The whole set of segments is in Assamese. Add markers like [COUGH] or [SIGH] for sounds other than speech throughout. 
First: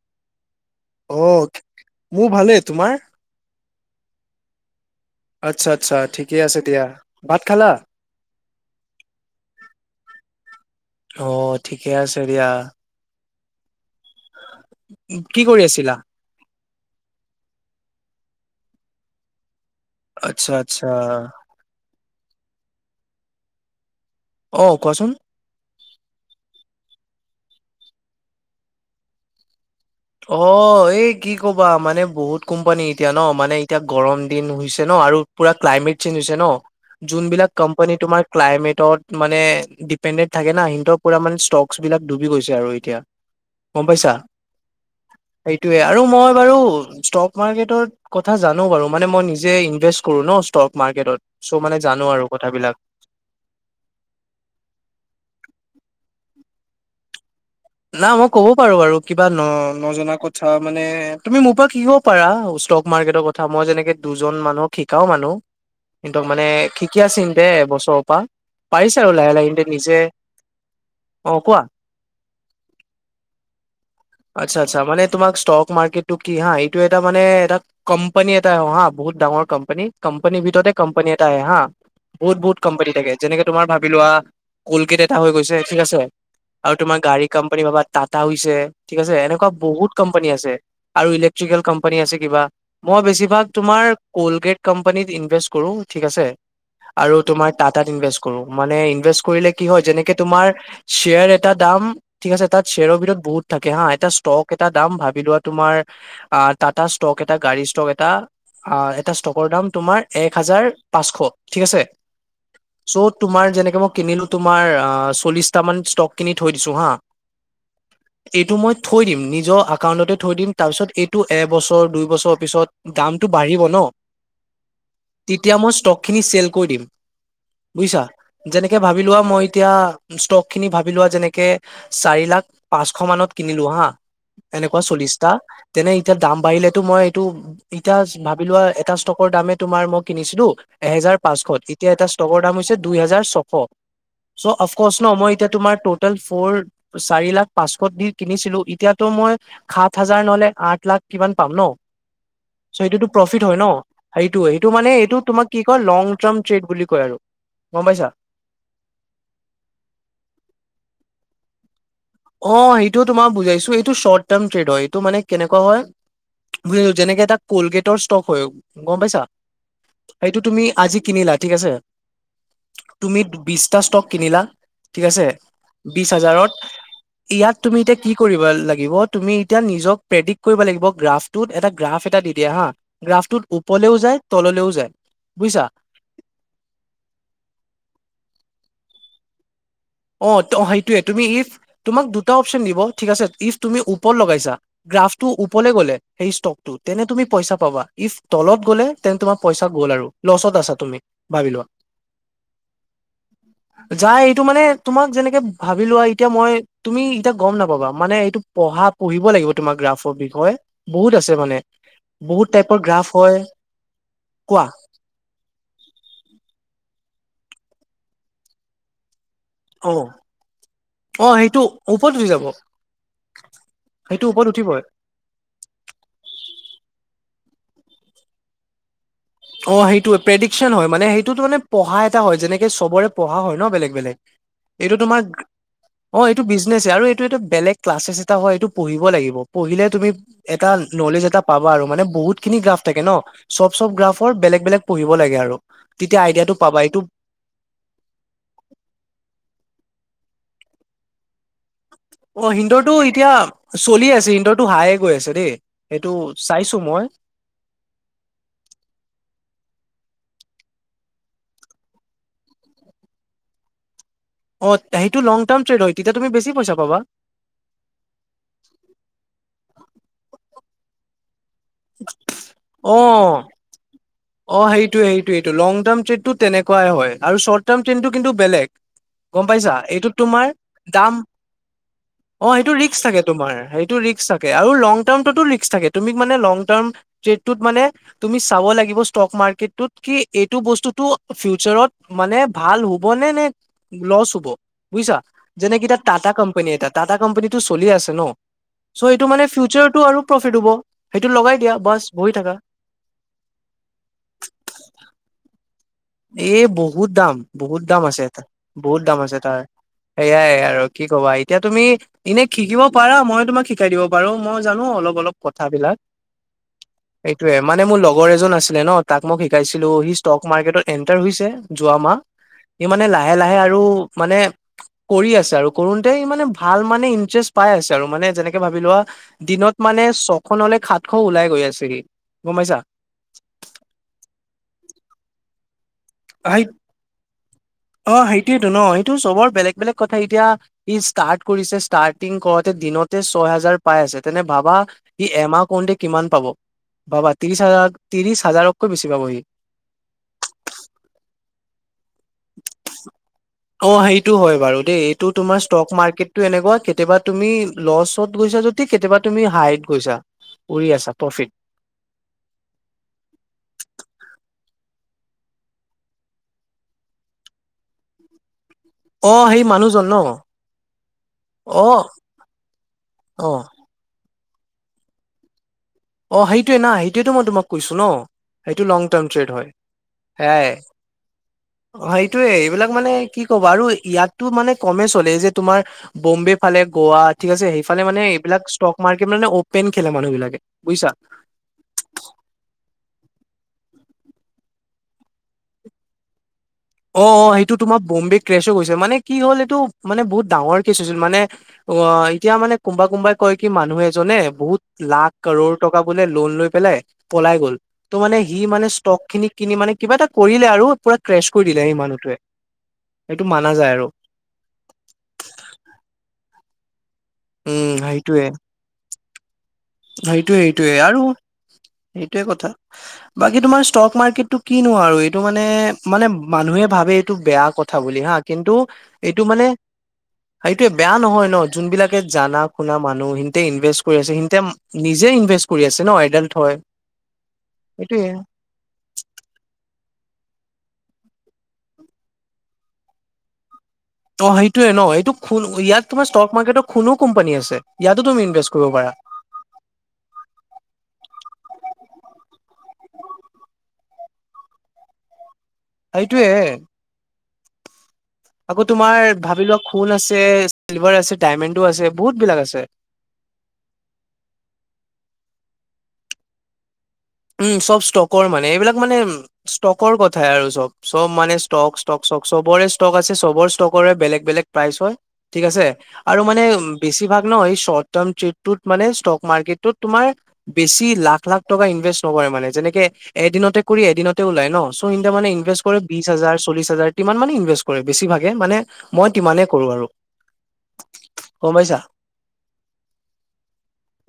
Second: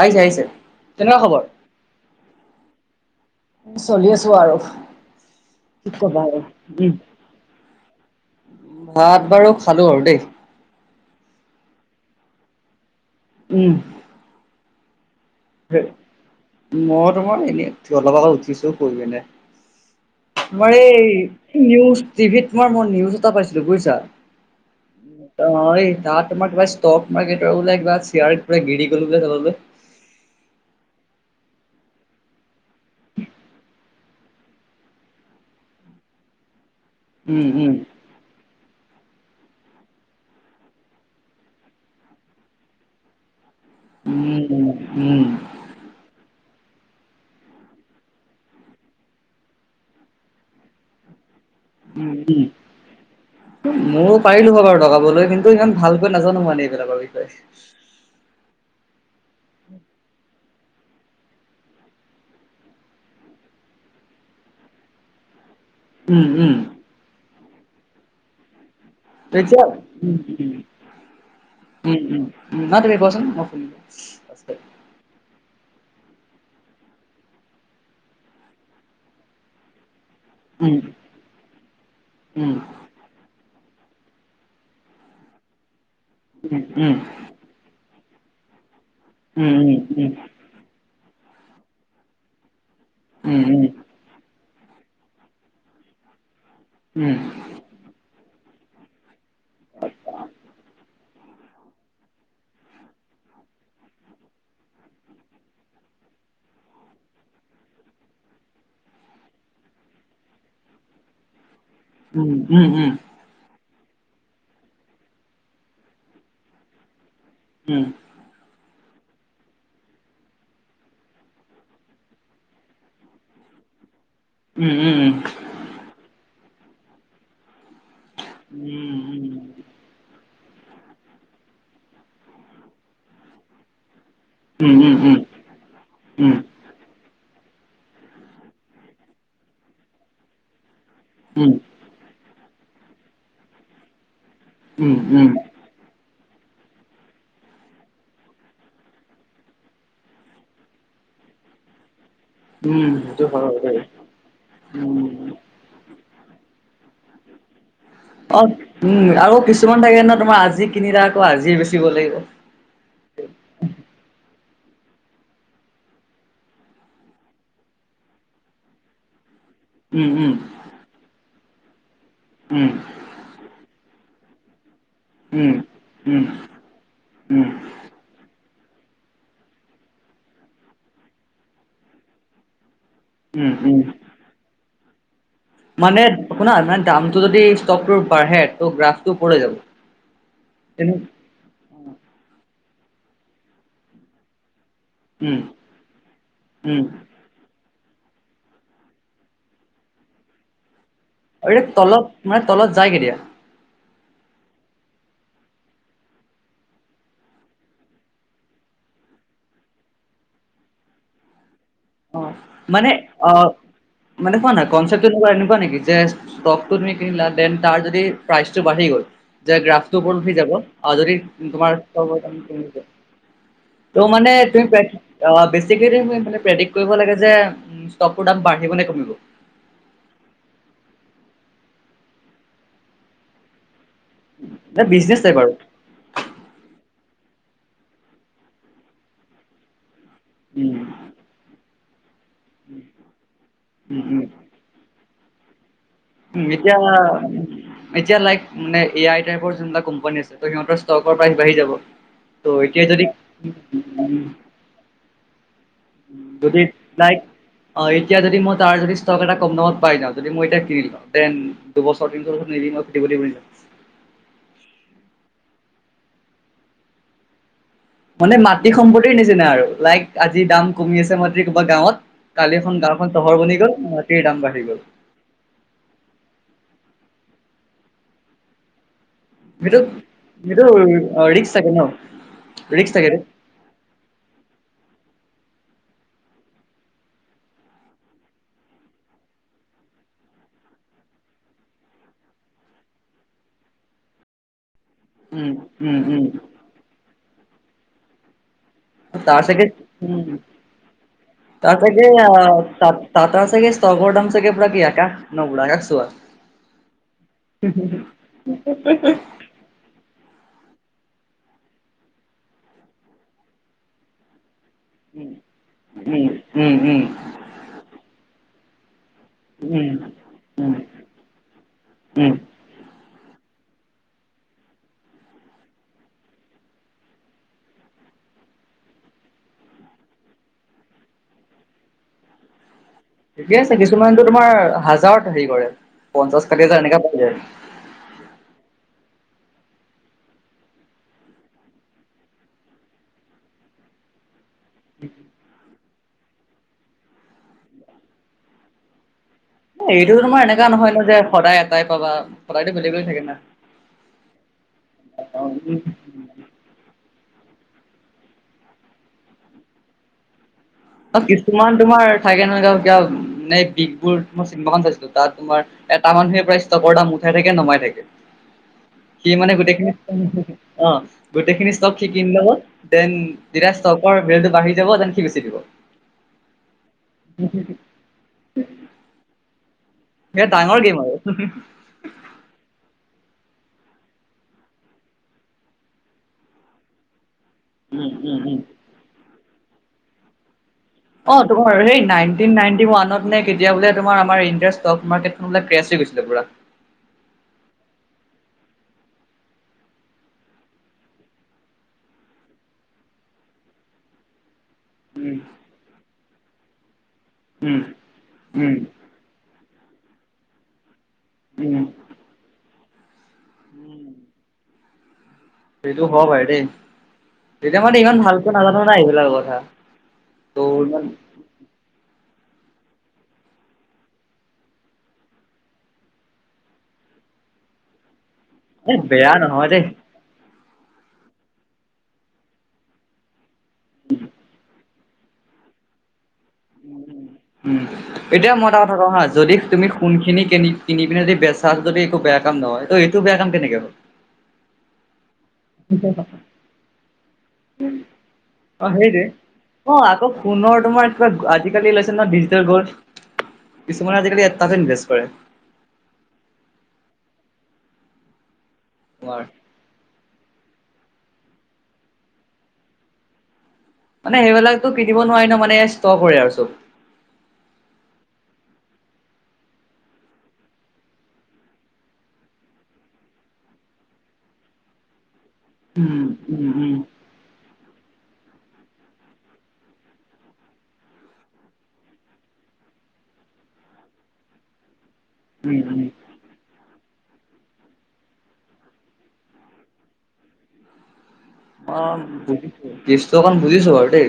আহিছে, আহিছে। কেনেকুৱা খবৰ? অ', মোৰ ভালে, তোমাৰ? চলি আছোঁ আৰু। আচ্ছা কি আচ্ছা কবা ঠিকে আৰু আছে দিয়া, উম। ভাত খালা? ভাত বাৰু খালো আৰু দেই। কেতিয়া? উম, কি কৰি আছিলা? মই তোমাৰ এনে, অলপ আগত উঠিছো পাঢ়ি পিনে। আচ্ছা মই আচ্ছা, এই নিউজ টিভিত তোমাৰ মই নিউজ এটা পাইছিলোঁ, বুজিছা। অ', কোৱাচোন? [UNINTELLIGIBLE] তাত তোমাৰ কিবা ষ্ট ষ্টক মাৰ্কেটৰ বোলে কিবা শ্বেয়াৰ পুৰা গিৰি গল বোলে তললৈ। অ', এই কি ক'বা মানে বহুত কোম্পানী এতিয়া ন মানে এতিয়া গৰম দিন হৈছে ন আৰু পুৰা ক্লাইমেট চেঞ্জ হৈছে ন, উম যোনবিলাক উম। কোম্পানী তোমাৰ ক্লাইমেটৰ মানে দিপেন্দেট থাকে না, সিহঁতৰ পুৰা মানে ষ্টকচ বিলাক ডুবি গৈছে আৰু এতিয়া। গম পাইছা, উম উম উম। সেইটোৱে আৰু মই বাৰু ষ্টক মাৰ্কেটৰ কথা জানো বাৰু মানে মই নিজে ইনভেষ্ট কৰো ন ষ্টক মাৰ্কেটত। চ' মানে জানো উম, আৰু কথাবিলাক উম, ময়ো পাৰিলো হয় বাৰু লগাবলৈ কিন্তু ইমান ভাল ভালকৈ নাজানো মানে এইবিলাকৰ বিষয়ে। না মই ক'ব পাৰো বাৰু কিবা ন নজনা ক আচ্ছা মানে তুমি মোৰ পৰা শিকিব পাৰা ষ্টক মাৰ্কেটৰ কথা, মই যেনেকে দুজন মানুহক শিকাও মানু কিন্তু উম মানে উম। শিকী আছে সিহঁতে এবছৰৰ পৰা পাৰিছে আৰু লাহে লাহ তেতিয়া সিহঁতে নিজে উম উম। অ', কোৱা উম, উম, উম, নহয় তুমি কোৱাচোন মই শুনিলো। আচ্ছা আচ্ছা মানে তোমাক ষ্টক মাৰ্কেটটো কি হা এইটো এটা মানে এটা কম্পানী এটা আৰু হা বহুত ডাঙৰ কম্পানী কম্পানীৰ ভিতৰতেই উম, কম্পানী এটা আহে হা বহুত উম, বহুত কম্পানী থাকে যেনেকে তোমাৰ ভ বি লোৱা কলগেট এটা হৈ গৈছে ঠিক আছে উম, উম, বা টাটা হৈছে ঠিক আছে এনেকুৱা উম, উম, বহুত উম, কোম্পানী আছে আৰু ইলেক্ট্ৰিকেল কোম্পানী আছে কিবা মই উম, উম, বেচিভাগ উম, তোমাৰ কলগেট কোম্পানীত ইনভেষ্ট কৰো ঠিক আছে আৰু তোমাৰ টাটাত ইনভেষ্ট কৰো, মানে ইনভেষ্ট কৰিলে কি হয় যেনেকে তোমাৰ চেয়াৰ এটা দাম ঠিক আছে তাত শ্বেয়ৰৰ ভিতৰত বহুত থাকে হা এটা ষ্টক এটা দাম ভাবি লোৱা তুমাৰ টাটা ষ্ট ষ্টক এটা গাড়ী ষ্টক এটা এটা ষ্টকৰ দাম তোমাৰ এক হাজাৰ পাঁচশ ঠিক আছে উম, উম, উম, উম, উম, উম, উম, উম, উম, উম, উম, চ' তোমাৰ যেনেকে মোক কিনিলোঁ তোমাৰ চল্লিছটা মান ষ্টক কিনি থৈ দিছো হা এইটো মই কে থৈ দিম নিজৰ একাউন্টতে থৈ দিম তাৰপিছত এইটো এবছৰ, দুই বছৰ পিছত দামটো বাঢ়িব ন তেতিয়া মই ষ্টকখিনি চেল কৰি দিম বুজিছা যেনেকে ভাবি লোৱা মই এতিয়া ষ্টক খিনি ভাবি লোৱা যেনেকে চাৰি লাখ পাঁচশ মানত কিনিলো হা এনেকুৱা চল্লিছটা উম, তেনে এতিয়া দাম বাঢ়িলেতো মই টো এতিয়া ভাবি লোৱা এটা ষ্টকৰ দামে তোমাৰ মই কিনিছিলো এহেজাৰ পাঁচশ, উম, এতিয়া এটা ষ্টকৰ দাম হৈছে দুই হেজাৰ ছশ চ' অফকৰ্চ ন উম, মই এতিয়া তোমাৰ টটেল ফৰ চাৰি লাখ পাঁচশ দি কিনিছিলোঁ, এতিয়াতো মই সাত হাজাৰ নহলে আঠলাখ কিমান পাম নহ চ ' উম, এইটোতো সেইটো প্ৰফিট হয় নহ, দেই, সেইটোৱে সেইটো মানে এইটো উম। তোমাৰ কি কৈ লং ট্ৰাম্প ট্ৰেড বুলি কয় আৰু গম পাইছা অ' উম আৰু কিছুমান থাকে ন তোমাৰ আজি কিনিলা আকৌ আজি অ' সেইটো তোমাৰ বুজাইছো এইটো শৰ্ট টাৰ্ম- ড হয় এইটো মানে কেনেকুৱা হয় যেনেকে এটা কলগেটৰ ষ্টক হয় গম পাইছা উম, উম, সেইটো তুমি আজি কিনিলা ঠিক আছে উম, তুমি বিছটা ষ্টক কিনিলা ঠিক আছে উম, বিছ উম, হাজাৰত উম, ইয়াত তুমি এতিয়া কি কৰি ৰিব লাগিব তুমি এতিয়া নিজক প্ৰেডিক কৰিব লাগিব গ্ৰাফটোত এটা গ্ৰাফ এটা দি দিয়ে হা গ্ৰাফটোত উম, উম। উপলেও যায় তললৈও যায় বুজিছা মানে শুনা মানে দামটো যদি ষ্টকটোৰ বাঢ়ে ত' গ্ৰাফটো ওপৰলে যাব অ' তেনে সেইটোৱে উম তুমি ইফ তোমাক দুটা অপচন দিব ঠিক আছে ইফ তুমি ওপৰ লগাইছা গ্ৰাফ টো ওপৰলে গ'লে সেই ষ্টক টো উম তেনে তুমি পইচা পাবা ইফ তলত গ'লে তেন্ত তোমাৰ পইচা গ'ল আৰু লচত আছা তুমি ভাবি আৰু লোৱা এ তলত মানে তলত যায় কেতিয়া? যায় এইটো মানে তোমাক যেনেকে ভাবি লোৱা এতিয়া মই তুমি এতিয়া গম নাপাবা মানে এইটো পঢ়া পঢ়িব লাগিব তোমাক গ্ৰাফৰ বিষয়ে বহুত আছে মানে অ' বহুত টাইপৰ মানে গ্ৰাফ অ হয় মানে কোৱা না কনচেপটো তোমাৰ এনেকুৱা নেকি যে ষ্ট তুমি কিনিলা দেন তাৰ যদি প্ৰাইচটো বাঢ়ি গ'ল যে অ গ্ৰাফটো ওপৰত উঠি যাব আৰু যদি অ সেইটো তোমাৰ ওপৰত উঠি যাব ত' সেইটো মানে ওপৰত তুমি উঠিবই প্ৰে অ বেছিকেমানে প্ৰেডিক কৰিব লাগে যে ষ্টকতোৰ দাম বাঢ়িব নে কমিব অ' সেইটোৱে প্ৰেডিকশন হয় মানে সেইটোতো মানে পঢ়া এটা হয় যেনেকে চবৰে পঢ়া হয় ন বেলেগ এইটো বিজনেছ তোমাৰ টাইপ আৰু অ এইটো বিজনেছ এ আৰু বেলেগ ক্লাছেছ এটা হয় এইটো পঢ়িব লাগিব পঢ়িলে তুমি এটা উম নলেজ এটা পাবা আৰু। মানে বহুত খিনি গ্ৰাফ থাকে ন চব চব উম গ্ৰাফ উম বেলেগ বেলেগ পঢ়িব লাগে আৰু। আইডিয়াটো এতিয়া পাবা এইটো এতিয়া লাইক মানে এ আইটাইপৰ যোনবিলাক কোম্পানী আছে। সিহঁতৰ ষ্টকৰ প্ৰাইচ বাঢ়ি যাব। ত' অ এতিয়া সিন্দৰটো যদি এতিয়া চলি উম, আছে সিন্দৰটো হায়ে গৈ আছে দেই সেইটো যদি চাইছো মই। লাইক অ এতিয়া যদি মই তাৰ যদি ষ্টক এটা কম দামত পাই যাওঁ। যদি মই এতিয়া কিনিলওঁ দেন দুবছৰ তিন বছৰ নিলি মই সুধিব লাগিব নেকি। অ' সেইটো লং টাৰ্ম ট্ৰেড হয় তেতিয়া তুমি বেছি পইচা পাবা। মানে মাটি সম্পত্তিৰ নিচিনা আৰু লাইক আজি দাম কমি আছে মানে কিবা গাঁৱত কালি এখন অ গাওখন চহৰ বনি গ'ল। দাম অ বাঢ়ি গ'ল সেইটোয়ে সেইটোয়েইটো লং টাৰ্ম ট্ৰেডো তেনেকুৱাই হয়। আৰু শৰ্ট টাৰ্ম ট্ৰেইনটো কিন্তু বেলেগ গম পাইছা সেইটো এইটোত তোমাৰ সেইটো দাম ৰিক্স থাকে ন অ সেইটো ৰিক্ক থাকে তোমাৰ সেইটো ৰিক্ক থাকে আৰু লং টাৰ্মটোতো ৰিক্ক ৰিস্ক থাকে তুমি মানে লং টাৰ্ম ট্ৰেতটোত মানে তুমি চাব লাগিব। ষ্টক মাৰ্কেটটোত কি এইটো বস্তুতো ফিউচাৰত মানে ভাল হ'ব নে নে লচ হব বুজিছা উম যেনেকে উম এটা উম টাটা কোম্পানী এটা, টাটা কোম্পানীটো চলি আছে ন। চ' এইটো তাৰ মানে চাগে ফিউচাৰটো আৰু উম, প্ৰফিট হ'ব সেইটো লগাই দিয়া তাৰ বাছ চাগে আ, বহি থাকা টা টাটাৰ চাগে ষ্টকৰ দাম চাগে পুৰা গিৰাকা নহ গুৰাগাজ। এ বহুত দাম, বহুত দাম আছে এটা বহুত দাম আছে তাৰ সেয়াই আৰু। কি ক'বা এতিয়া তুমি এনে শিকিব পাৰা মই তোমাক শিকাই দিব পাৰো মই জানো অলপ উম অলপ কথা বিলাক উম উম উম এইটোয়ে মানে মোৰ লগৰ এজন আছিলে ন তাক মই শিকাইছিলো উম সি ষ্টক উম স্মাৰ্ট এন্টাৰ হৈছে যোৱা মাহ। উম সি মানে লা লাহে লাহে আৰু মানে। কৰি আছে আৰু কৰোতে মানে ভাল মানে ইন্টাৰেষ্ট পাই আছে আৰু মানে যেনেকে ভাবি লোৱা দিনত। মানে ছশ নহলে খাত খ ওলাই গৈ আছেহি গম পাইছা। [UNINTELLIGIBLE] পঞ্চাছ ষাতি সেই হাজাৰ এনেকে পাই যায়। অ', সেইটোয়েটো ন সেইটো চবৰ বেলেগ বেলেগ কথা এতিয়া ই ষ্টাৰ্ট কৰিছে ষ্টাৰ্টিং কৰতে দিনতে ছয় হাজাৰ পাই আছে তেনে ভাবা সি এমাহ কৰোতেই কিমান পাব? ভাবা ত্ৰিশ হাজাৰ ত্ৰিশ হাজাৰকৈ বছি পাব সি। এইটো তোমাৰ এনেকা নহয় ন যে সদায় এটাই পাবা। সদায়তো বেলেগ বেলেগ থাকে না। অ', সেইটো হয় বাৰু দেই এইটো অ তোমাৰ উম। ষ্টক মাৰ্কেটটো এনেকুৱা কেতিয়াবা তুমি লচত গৈছা যদি কেতিয়াবা তুমি হাইত গৈছা। উৰি আছা অ', প্ৰফিট কিছুমান তোমাৰ থাকে নহয় ক কিয়া নে বিষবোৰ ত' চিনেমাখন চাইছিলোঁ। তাত তোমাৰ এটা মানুহে প্ৰায় ষ্টকৰ দাম উঠাই থাকে নমাই থাকে। অ সি মানে সেই গোটেইখিনি মানুহজন ন অ', গোটেইখিনি অ ষ্টক সি কিনি লব দেন অ যেতিয়া ষ্টকৰ ৰেটটো বাঢ়ি যাব যেনন সি বেচি দিব। অ', সেইটোৱে না সেইটোৱেতো মই তোমাক কৈছো ন সেইটো লং টাৰ্ম ট্ৰেড হয়। বিৰাট সেয়াই ডাঙৰ গেম আৰু অ', সেইটোয়ে এইবিলাক মানে কি ক'ব আৰু ইয়াতো মানে কমেই চলে যে তোমাৰ বম্বে ফালে গোৱাত ঠিক আছে সেইফালে উম মানে উম উম এইবিলাক ষ্টক মাৰ্কেট মানে অ'পন খেলে মানুহ বিলাকে। বুজিছা অ', তোমাৰ এ নাইনটিন নাইনটিন ওৱানত নে কেতিয়া বোলে তোমাৰ আমাৰ ইণ্ডিয়াৰ ষ্টক মাৰ্কেটখন বোলে ক্ৰছ হৈ গৈছিলে পুৰা। অ', অ', সেইটো তোমাৰ বম্বে ক্ৰেছহৈ গৈছে মানে কি হ'ল এইটো মানে বহুত ডাঙৰ কেছ হৈছিল মানে অ', এতিয়া মানে কোনোবা কোনবাই কয় কি মানুহ এজনে বহুত লাখ উম কৰৰ টকা বোলে লোন লৈ পেলাই পলাই গ'ল উম ত' মানে সি উম মানে ষ্টক খিনিক কিনি মানে কিবা এটা কৰিলে আৰু পুৰা ক্ৰেছ কৰি দিলে উম সেই মানুহটোৱে। সেইটো মানা যায় আৰু। উম সেইটো হব পাৰে দেই, তেতিয়া উম মানে ইমান ভালকে নাজানো না এইবিলাক কথা। সেইটোৱে ত' সেইটোৱে ইমান আৰু সেইটোয়ে কথা বাকী তোমাৰ ষ্টক মাৰ্কেটটো কিনো আৰু এইটো মানে মানে মানুহে ভাবে এইটো বেয়া কথা বুলি হা কিন্তু এ বেয়া এইটো মানে নহয় দেই। সেইটোয়ে বেয়া নহয় ন যোন বিলাকে জানা শুনা মানুহ সিহঁতে ইনভেষ্ট কৰি আছে সিহঁতে নিজে ইনভেষ্ট কৰি আছে ন এডাল্ট সেইটোয়ে এতিয়া মই এটা কথা কওঁ হা যদি তুমি সোণখিনি কিনি কিনি পিনে যদি বেচা যদি একো বেয়া কাম নহয় এইটো বেয়া কাম কেনেকে হয়? ত' সেইটোয়ে ন এইেটো ইয়াত তোমাৰ ষ্টক মাৰ্কেটৰ কোনো কোম্পানী আছে ইয়াতো তুমি ইনভেষ্ট অ', কৰিব পাৰা। সেইটোৱে। অ', আকৌ সুনৰ তোমাৰ কিবা আজিকালি ল ডিজিটেল গলড কিছুমানে আজিকালি এটাতে ইনভেষ্ট কৰে। সেইটোৱে। আকৌ তোমাৰ ভাবি লোৱা খোন আছে চিলভাৰ আছে ডাইমেণ্ডো আছে বহুত বিলাক আছে। মানে সেইবিলাকটো পিন্ধিব নোৱাৰি ন মানে ষ্টক আৰু চব। উম চব ষ্টকৰ মানে এইবিলাক মানে ষ্টকৰ কথাই আৰু চব চব মানে ষ্টক ষ্টক চবৰে ষ্টক আছে চবৰ ষ্টকৰে বেলেগ বেলেগ প্ৰাইচ হয় ঠিক আছে উম, আৰু মানে উম, উম, বেছিভাগ ন প্ৰথম ছেটটোত মানে ষ্টক মাৰ্কেটোত তোমাৰ বেছি লাখ লাখ টকা ইনভেষ্ট কৰে মানে যেনেকে এদিনতে কৰি এদিনতে ওলাই ন ইণ্ডিয়া মানে উম, ইনভেষ্ট কৰে উম, বিশ হাজাৰ চল্লিছ হাজাৰ তিমান মানে ইনভেষ্ট কৰে বেছিভাগে মানে মই টিমানে কৰো আৰু গম পাইছা মই বুজিছো ষ্টকান বুজিছো বাৰু দেই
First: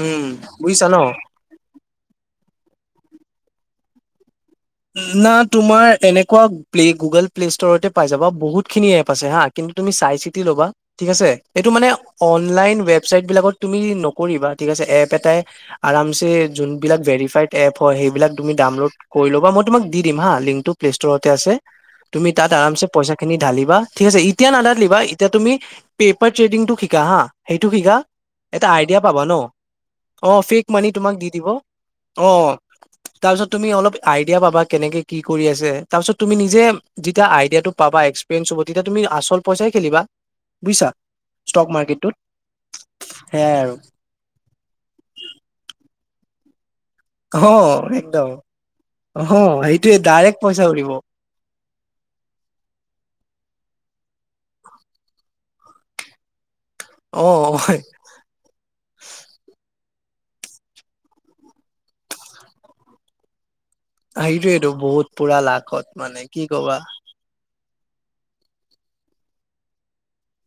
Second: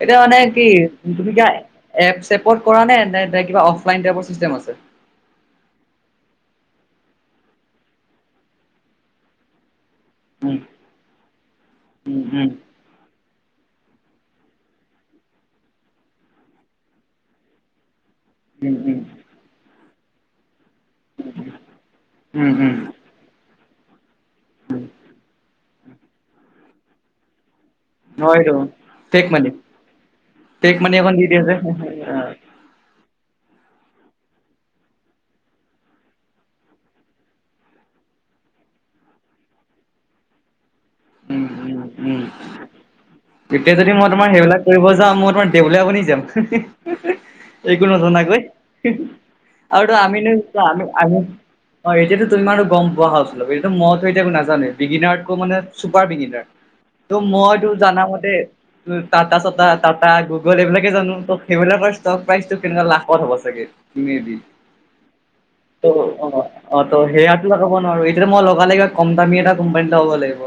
এতিয়া উম মানে কি বুজিছা ন তুমি কিবা এপ চেপত কৰা নে নে এ কিবা অফলাইন টাইপৰ চিষ্টেম আছে? না তোমাৰ এনেকুৱা প্লে গুগল প্লে' ষ্ট'ৰতে পাই যাবা বহুতখিনি এপ আছে হা কিন্তু তুমি চাই চিতি উম, ল'বা ঠিক আছে এইটো মানে উম, উম, অনলাইন ৱেবচাইট বিলাকত তুমি নকৰিবা ঠিক আছে এপ এটাই আৰামছে যোনবিলাক ভেৰিফাইড এপ হয় সেই এইবাক তুমি উম, ডাউনলোড উম, কৰি লব মই তোাক দিম হা লিংকটো। প্লে ষ্ট'ৰতেই আছে, তুমি তাত উম, উম। আৰামছে পইচা খিনি ঢালিবা ঠিক আছে এতিয়া নাঢালিবা এতিয়া তুমি পেপাৰ ট্ৰেডিংটো শিকা হা সেইটো কি গা অ' এইটো এটা আইডিয়া পাবা ফেক ন? মানি অ ফেক মানি এখন তোমাক দি দিয়ে দিব, যে অ অ তাৰপিছ তুমি অলপ আই পাবা কেনেকে কি কৰি আছে, তাৰপিছত তুমি নিজে যেতিয়া আইডিয়াটো পাবা এক্সপ্ৰিইঞ্চ হব তেতিয়া তুমি আছ আচল পইচাই খেলিবা। বুজিছা উম ষ্টক উম মাৰ্কেটটোত উম। সেয়াই আৰু এতিয়া যদি মই তোমাৰ সেইবিলাক কৰিব যাওঁ, মই তোমাৰ দেউলীয়া বনি যাম। অ একো একদম নাজানাকৈ, অ আৰুতো সেইটোয়ে আমিনো ডাইৰেক্ট পইচা আমি উৰিব আমি অ এতিয়াতো তুমি আৰু গম পোৱা হল কিন্তু মইতো এতিয়া নাজানোৱে, বিগিনাৰকো মানে চুপাৰ বিগিনাৰ। ত অ মই তোৰ জানামতে তোৰ টাটা চটা টাটা গুগল এইবিলাকে জানো ত' সেইবিলাকৰ ষ্টক প্ৰাইচটো কেনেকুৱা লাখত হ'ব চাগে। [INAUDIBLE] সেইটোয়েতো বহুত পুৰা লাখত মানে কি কবা অঁ ত সেয়াটো ব নোৱাৰো, এতিয়াটো মই লগালে কিবা কম দামী এটা কোম্পানীত লগাব লাগিব।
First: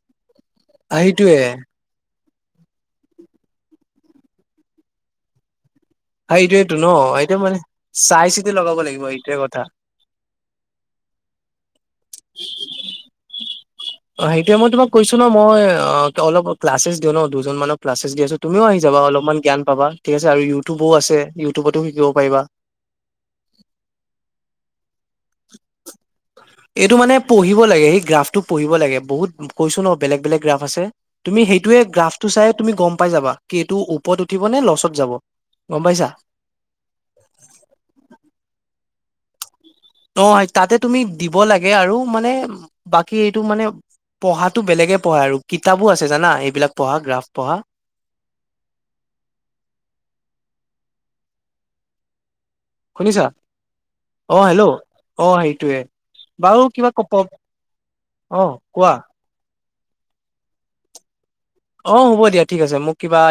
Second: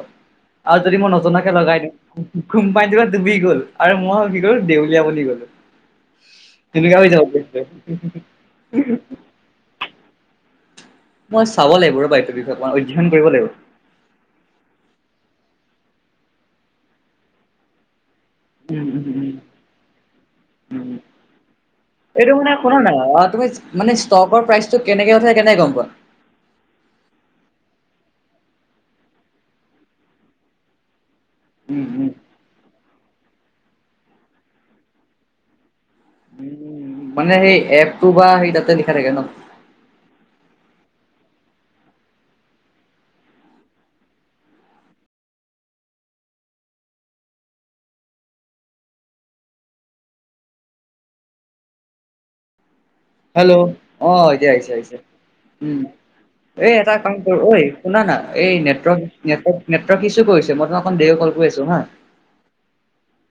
আৰু যদি মই সেইটোয়ে নজনাকে লগাই দিওঁ, কোম্পানীটো ডুবি গল আৰু মই কি কৰলো, দেউলীয়া বনি গলোঁ। হয় এইটোৱেইটো ন এইটো মানে চাই চিতি লগাব লাগিব এইটোৱে কথা। মই চাব লাগিব ৰবা এইটো বিষয়ে, অধ্যন কৰিব লাগিব। অ সেইটোয়ে মই তোমাক কৈছো ন মই অঁ অলপ ক্লাছেচ দিওঁ ন, দুজনমানক ক্লাছেচ ছ তুমিও আহি উম যাবা, উম উম অলপমান জ্ঞান পাবা ঠিক আছে আৰু ইউ এইটো মানে শুনা না তুমি মানে ষ্টকৰ প্ৰাইচটো কেনেকে উঠে কেনেকে গম পোৱা? এইটো মানে পঢ়িব লাগে সেই গ্ৰাফটো পঢ়িব লাগে বহুত কৈছো ন বেলেগ বেলেগ গ্ৰাফ আছে। তুমি সেইটোৱে উম উম গ্ৰাফটো চাই তুমি গম পাই যাবা কি এইটো ওপৰত উঠিব নে লচত যাব। গম পাইছা উ মানে সেই এপটো বা সেই তাতে লিখা থাকে ন? অ তাতে তুমি দিব লাগে আৰু মানে বাকী এইটো মানে পঢ়াটো বেলেগে পঢ়া আৰু কিতাপো আছে জানা এইবিলাক পঢ়া গ্ৰাফ পঢ়া। [UNINTELLIGIBLE] শুনিছা হেল্ল' অঁ অ এতিয়া হেল্ল' আহিছে আহিছে অ সেইটোৱে উম বাৰু এ কিবা এটা ক কাম প- কৰো ঐ শুনা না অ এই কোৱা নেটৱৰ্ক নেটৰ্ক নেটৱৰ্ক ইচু কৰিছে, মই তোমাক অকণ দেৰিকৈ ক্ - - অ হ'ব দিয়া ঠিক আছে মোক কিবা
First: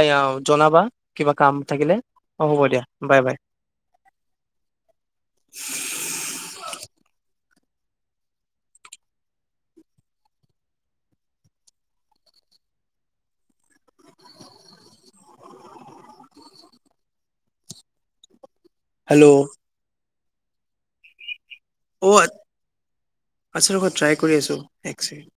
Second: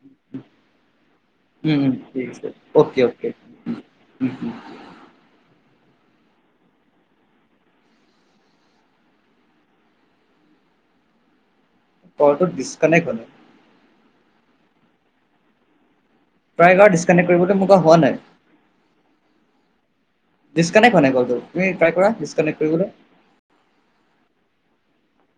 জনাবা। কিবা কাম উম উম থাকিলে ঠিক অ আছে হ'ব দিয়া অ'কে বাই অ'কে বাই। [UNINTELLIGIBLE] কলটো ডিচকানেক্ট হল প্ৰায়গৰ ডিচকানেক্ট কৰিবলৈ মোৰ পৰা হোৱা নাই। হেল্ল' দিছকানেক হোৱা নাই কলটো। তুমি ট্ৰাই কৰা অ', আ, ডিচকানেক্ট কৰিবলৈ আছে ৰবা ট্ৰাই কৰি আছোঁ এক চেকেণ্ড।